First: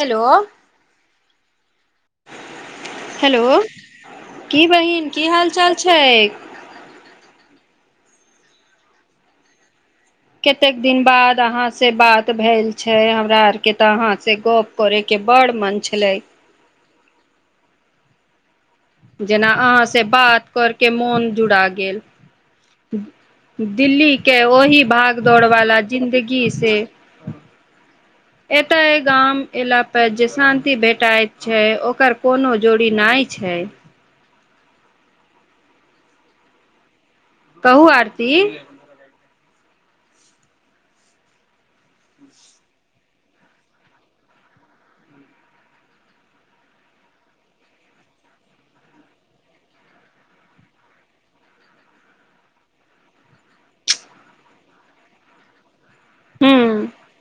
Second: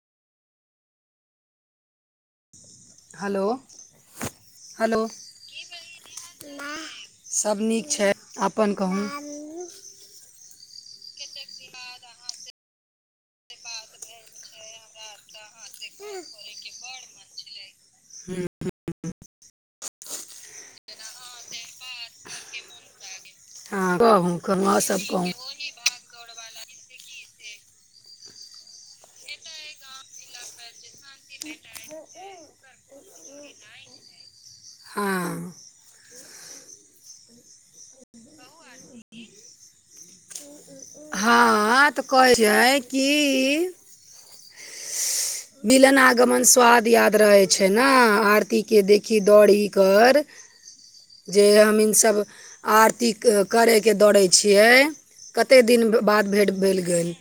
Hello hello की बहिन की हाल चाल छै। सभ नीक छै, अपन कहू कतेक दिन बाद आहां से बात भेल छै हमरा आर के त आहां से गप करे के बड़ मन छै। छल इ हू जेना अहाँसँ बात करकेऽ, मोन जुड़ा गेल। हँ दिल्ली कहू के कहू आओर ओहि सब भाग कहू दौड़ वाला जिंन्दगी से एतय गाम एला पर जे शान्ति भेटाइत छै, ओकर कोनो जोड़ी नहि छै। हँ कहू आरती ह तऽ कहै छै, की बिलन आगमन स्वाद याद रहे छै न आरती के देखी दौड़ी कर ह जे हम इसभ आरती करयके दौड़ै छियै। कतेक दिन बाद भेट भेल हूँ गेल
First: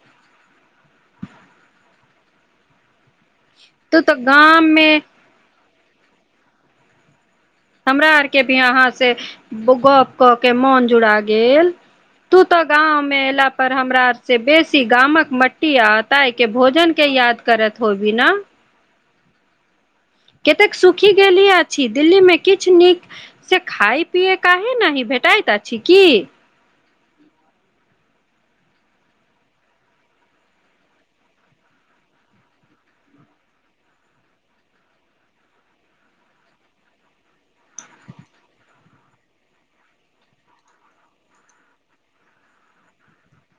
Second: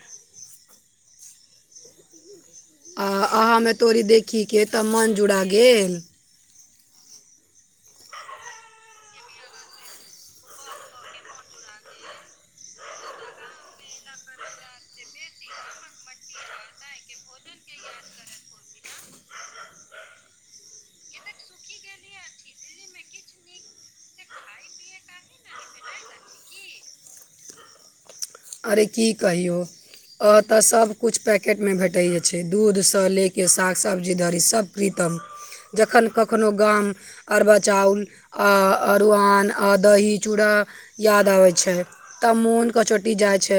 आओ अहाँमे तू तोर तऽ गाम देखहीके मे तब मन जुड़ा गेल। हमरा आर के भी अहाँ से गप कऽ, के मोन जुड़ा गेल। तू त गांम एला पर हमरा आर से बेसी गामक मट्टी आब तै के भोजन के याद करोत होबी न। कतेक सुखी गेलिह अछि दिल्लीमे किछ निक से खाय पिए काहे नाहि भेटाइत अछि की अरे की कहियौ अ ओतै सब किछ पैकेट मे भेटय छै, दूध से लेके साग, सब्जी धरी सब भी तक जखन कखनो गाम अरबा चाउल आ अरुआन आ दही-चूड़ा याद आबै छै। तऽ मोन कचोटि जाय छै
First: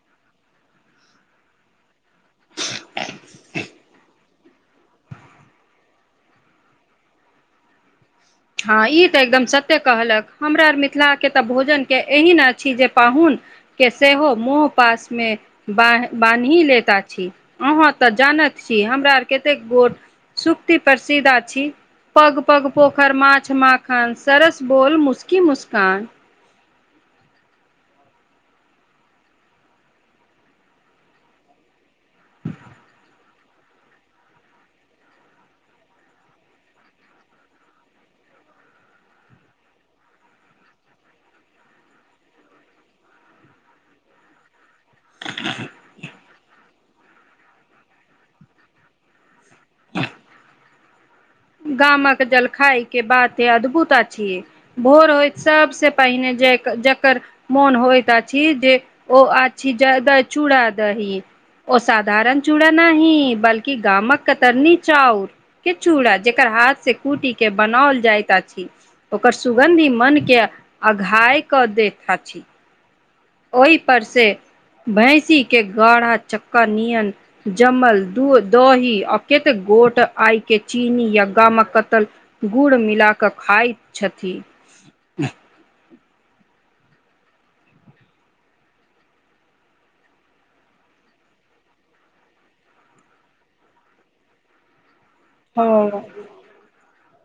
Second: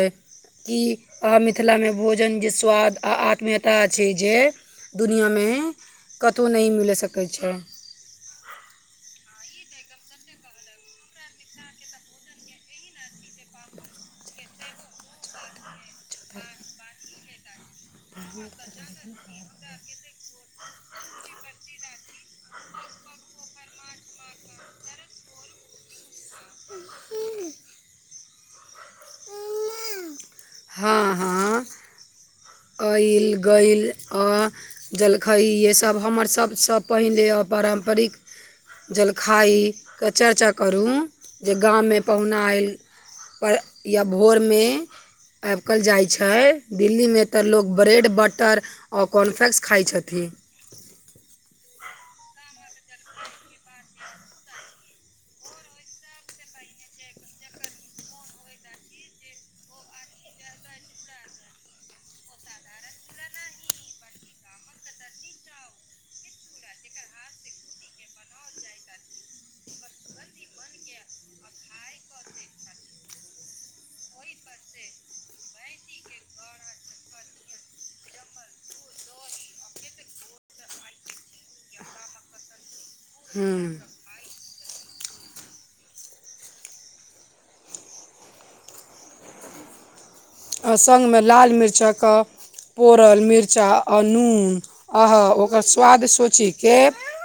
कि आहा मिथिलामे भोज जन जे स्वाद आ आत्मीयता अछि जे दुनया मे कतौ नै मिलै सकय छै। हाँ इ तै एकदम सत्य कहलक, हमरा आर मिथिला के तै भोजन के एहि नै अछि जे पाहुन के सेहो मोह पास मे बाएह बान्हि लैत अछि। अहाँ तऽ जानत छी हमरा आर कतेक गोट सुक्ति [unintelligible] छी पग-पग पोख माँछ, माखन, सरस बोल, मुस्की-मुस्कान हाँ-हाँ। अइल-गइल अ जलखय इहै सब हमर सबसे पहिले अ परम्परिक जलखाइ क चर्चा करू जे गाममे पहुनाय ऐल पर या भोर मे [unintelligible] जाए छै दिल्ली मे तऽ लोग ब्रेड बटर ओ कॉर्नफ्लेक्स खाय छथिन। गामक जलखय के बाते अद्भुत अछि। भोर होएत सबसे पहिने जैक जकर मोन होएत अछि जे ओ अछि जादा चूड़ा-दही ओ सधारण चूड़ा नाहि बल्कि गामक कतरनी चाउर के चूड़ा। जेकर हाथ से कुटी के बनौल जाएत अछि। ओकर सुगन्ध ही मन के अघाय क दैत अछि। ओय पर से भैंसी के गाढ़ा चक्का नियन जम्मल दूध-दही आ कतेक गोट आय के चीनी या गामक कतल गुड़ मिला कै खाएत छथि। आ संगमे लाल मिर्चा क पोरल मिर्चा आ नून आहा ओकर हँ स्वाद सोचि के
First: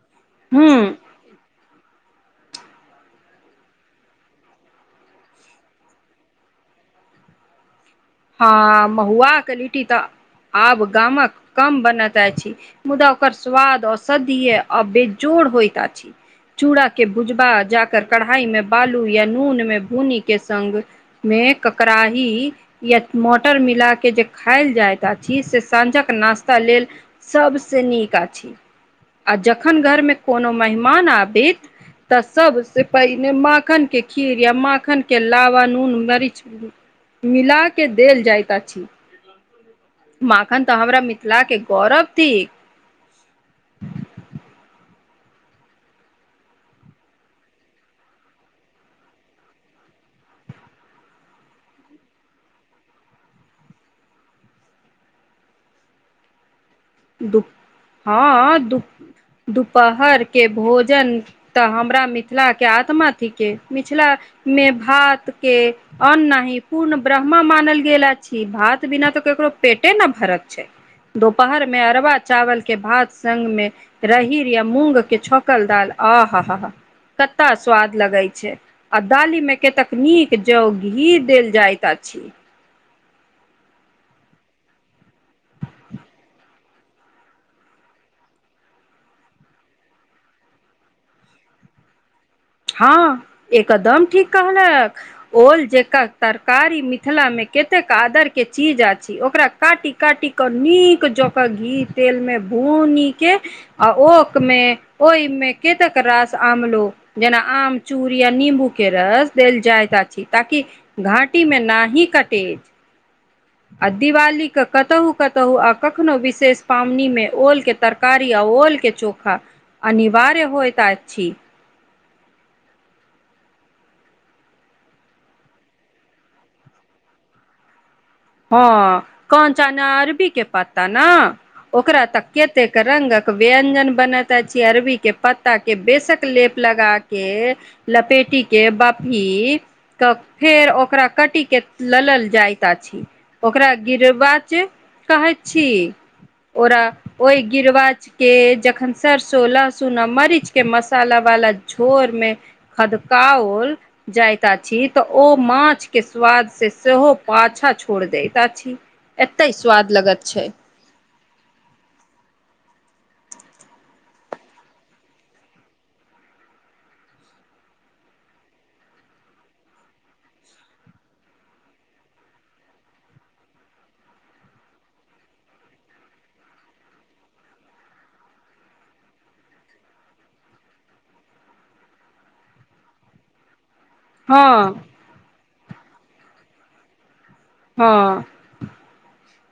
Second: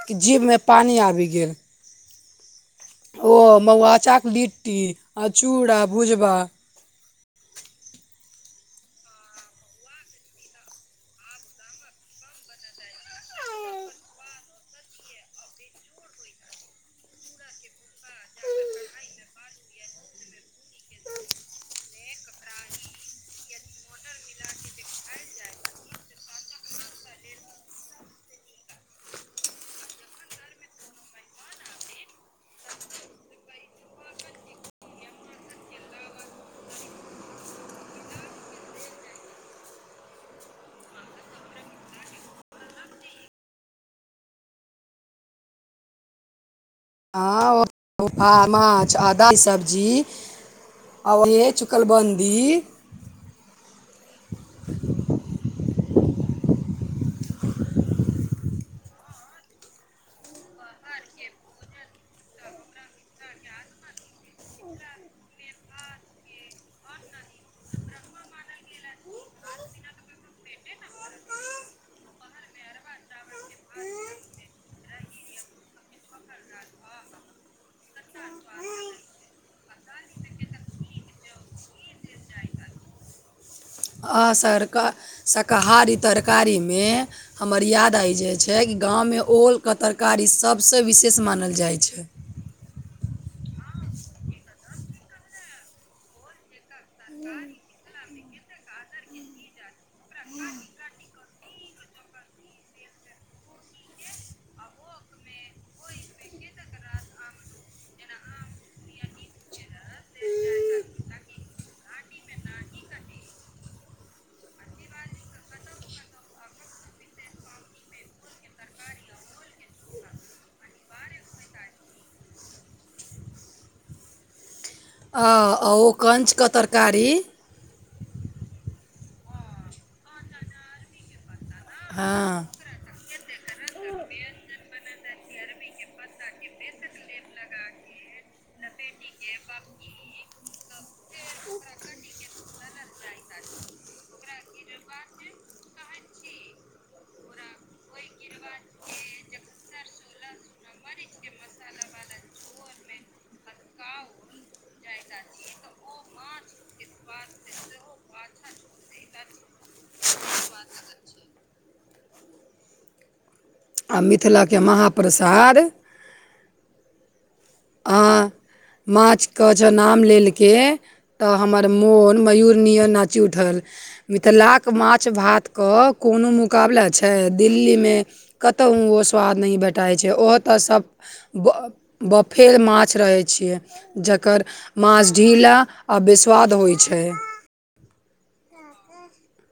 कि जीभ मे हूँ पानि आबि गेल। ओ मौआचा के लिट्टी आ चूड़ा भुजबा हाँ महुआ के लिट्टी तऽ आब गामक कम बनैत अछि। मुदा ओकर स्वाद औषधीय आ बेजोड़ होएत अछि। चूड़ा के भुजबा जा कै कढ़ाई में बालू या नून मे भुनी के संग मे ककराहि या मटर मिला के जे खाएल जाएत अछि से साँझक नास्ता लेल सबसे निक अछि आ जखन घरमे कोनो मेहमान आबित तऽ सबसे पहिने माँखन के खीर या माँखन के लावा नून मरीच मिला के देल जाएत अछि। माँखन तै हमरा मिथिला के गौरव थीक। हाँ ओ [unintelligible] माँछ आ दाइ सब्जी [unintelligible] चूकलबन्दी दुप हाँ दुप दुपहर के भोजन तऽ हमरा मिथला के आत्मा थिके मिछला मे भात के अन्न नाहि पूर्ण ब्रह्मा मानल गेल अछि भात बिना त केकरो पेटे न भरत छैय। दोपहरमे अरबा चावलके भात संगमे रहीर या मूँगके छौंकल दाल आहाहाहा कता स्वाद लगै छैय। आ दालीमे केतक नीक जो घी देल जाइत अछि। अ सर शाकाहारी तरकारीमे हमर याद आइ जाइ छैय कि गाँवमे ओलके तरकारी सभ स विशेष मानल जाइ छैय। हँ एकदम ठीक कहलक। ओल जेकर तरकारी मिथिलामे कतेक आदरके चीज अछि ओकरा काटि काटि क नीक जका घी तेलमे भुनीके आ ओकमे ओहिमे केतेक रास आमलो जेना आम चूड़ या निम्बूके रस देल जाइत अछि ताकि घाटी मे नाही कटे। आ दिवालीके कतहु-कतहु आ कखनो विशेष पावनीमे ओलके तरकारी अ ओल के चोखा अनिवार्य होइत आछि। आ ओ कंच क तरकारी हँ कंचा न अरबीके पत्ता न। ओकरा हँ त केतेक रंगक व्यंजन बनत अछी अरबी के पत्ता के बेसक लेप लगा के लपेटी के बपी त फेर ओकरा कटी के ललल जायत आछि। ओकरा गिरवाच कहै छी ओरा ओहि गिरवाच के जखन सरसो लहसुन आ मरीचके मसाला वाला झोरमे खदकाओल जाइत आछी त ओ माछके स्वाद से सेहो पाछा छो छोड़ देत आछी एते स्वाद लगत छैय। आ मिथिलाके महाप्रसाद अहाँ माछके ज नाम लेलके त हमर मोन मयूर नियन नाचि उठल। मिथिलाक माछ भात क कोनो मुकाबला छैय दिल्लीमे कतहु ओ स्वाद नहि भेटाइ छैय ओहो त सभ ब बप फेर माछ रहै छियै जकर हँ माछ ढीला आ वेस्वाद होइ छैय। हँ।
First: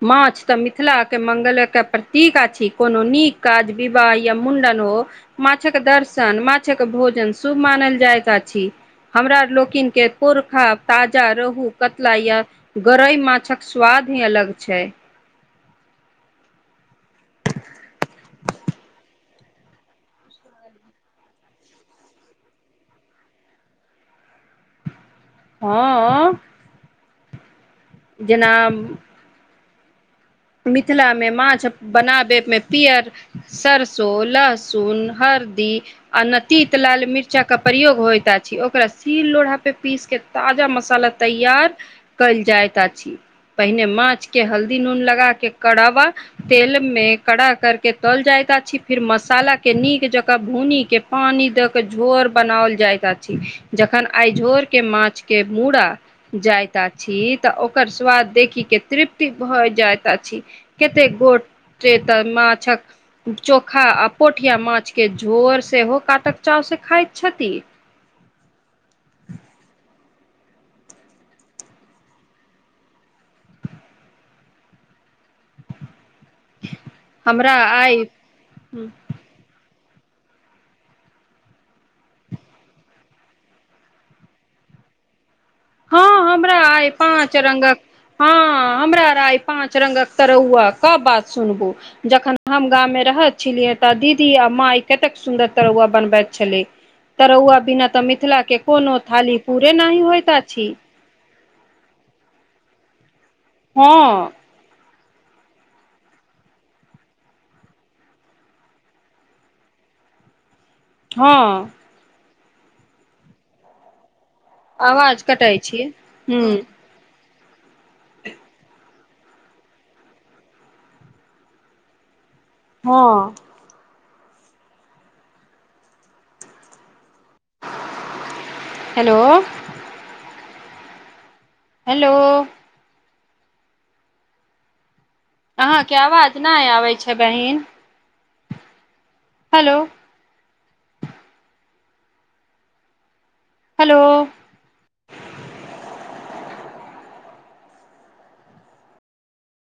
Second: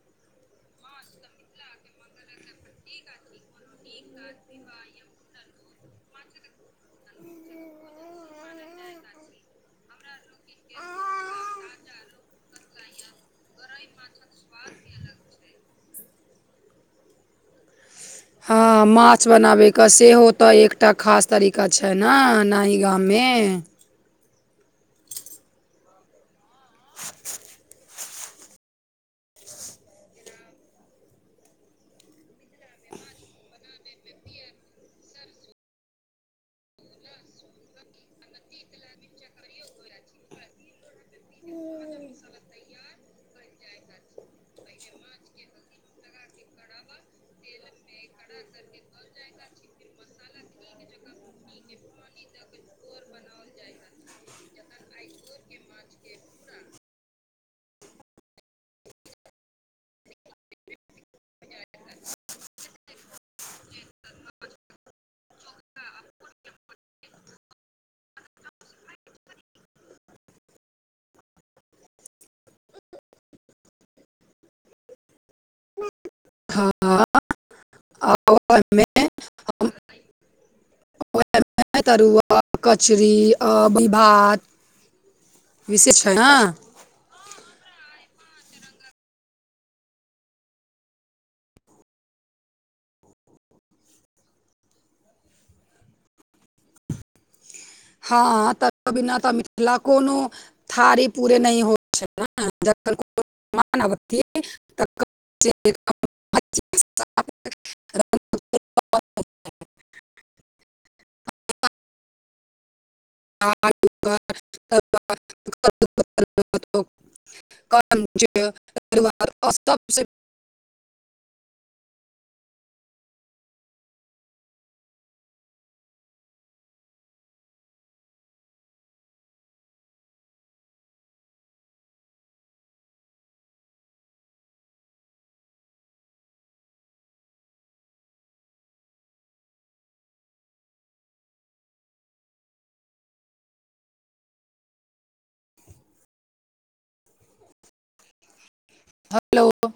माछ त मिथिलाके मंगल काजके प्रतीक आछि कोनो नीक काज विवाह या मुण्डन हो माछक दर्शन माछक भोजन शुभ मानल जाइत आछि। हमरा लोकिन के पोरखा ताजा रोहु कतला या गरई माछक स्वाद ही अलग छैय। हँ माछ बनावे क सेहो त एकटा खास तरीका छैय न नाही गामे हँ। जेना मिथिलामे माछ बनाबेमे पियर सरसों, लहसुन, हरदी आ न तीत लाल मिर्चाके प्रयोग होयत आछि ओकरा सील लोढ़ा पे पीस के ताजा मसाला तैयार कैल जाइत आछि पहिने माछ के हल्दी नून लगा के करावा तेल मे कड़ा करके तल जायत आछी फिर मसाला के नीक जकाँ भूनी के पानी दे के झोर बनाओल जाइत आछि। जखन आइ झोर के माछ के मुड़ा जायत आछी तऽ ओकर स्वाद देखिक के तृप्ति भऽ जायत आ छी कते गोट तऽ माछक चोखा आ पोठिया माछके झोर सेहो कातक चाव से खाइत छथि। [inaudible] हमरा आइ वाहमे तरुआ कचरी आभीभात विशे छै ना। पाच रंगक हँ हमरा रइ पांच रंगक तरौआ क बात सुनबू जखन हम गाममे रहैत छलियै तऽ दीदी आ माइ कतेक सुन्दर तरुआ बनबैत छलै। तरौआ बिना तऽ हँ मिथिला के तऽ कोनो थाली पूरे नाही होइत आ आरे पूरे नहि हो छै ना जखन कोनो मेहमान हँ आबथी [inaudible] हँ। आवाज कटै छी हूँ [inaudible] [inaudible] हँ। हेलो। हेलो। अहा के आवाज नहि आबै छै बहिन। हेलोउ। हेलोउ। हेलोउ।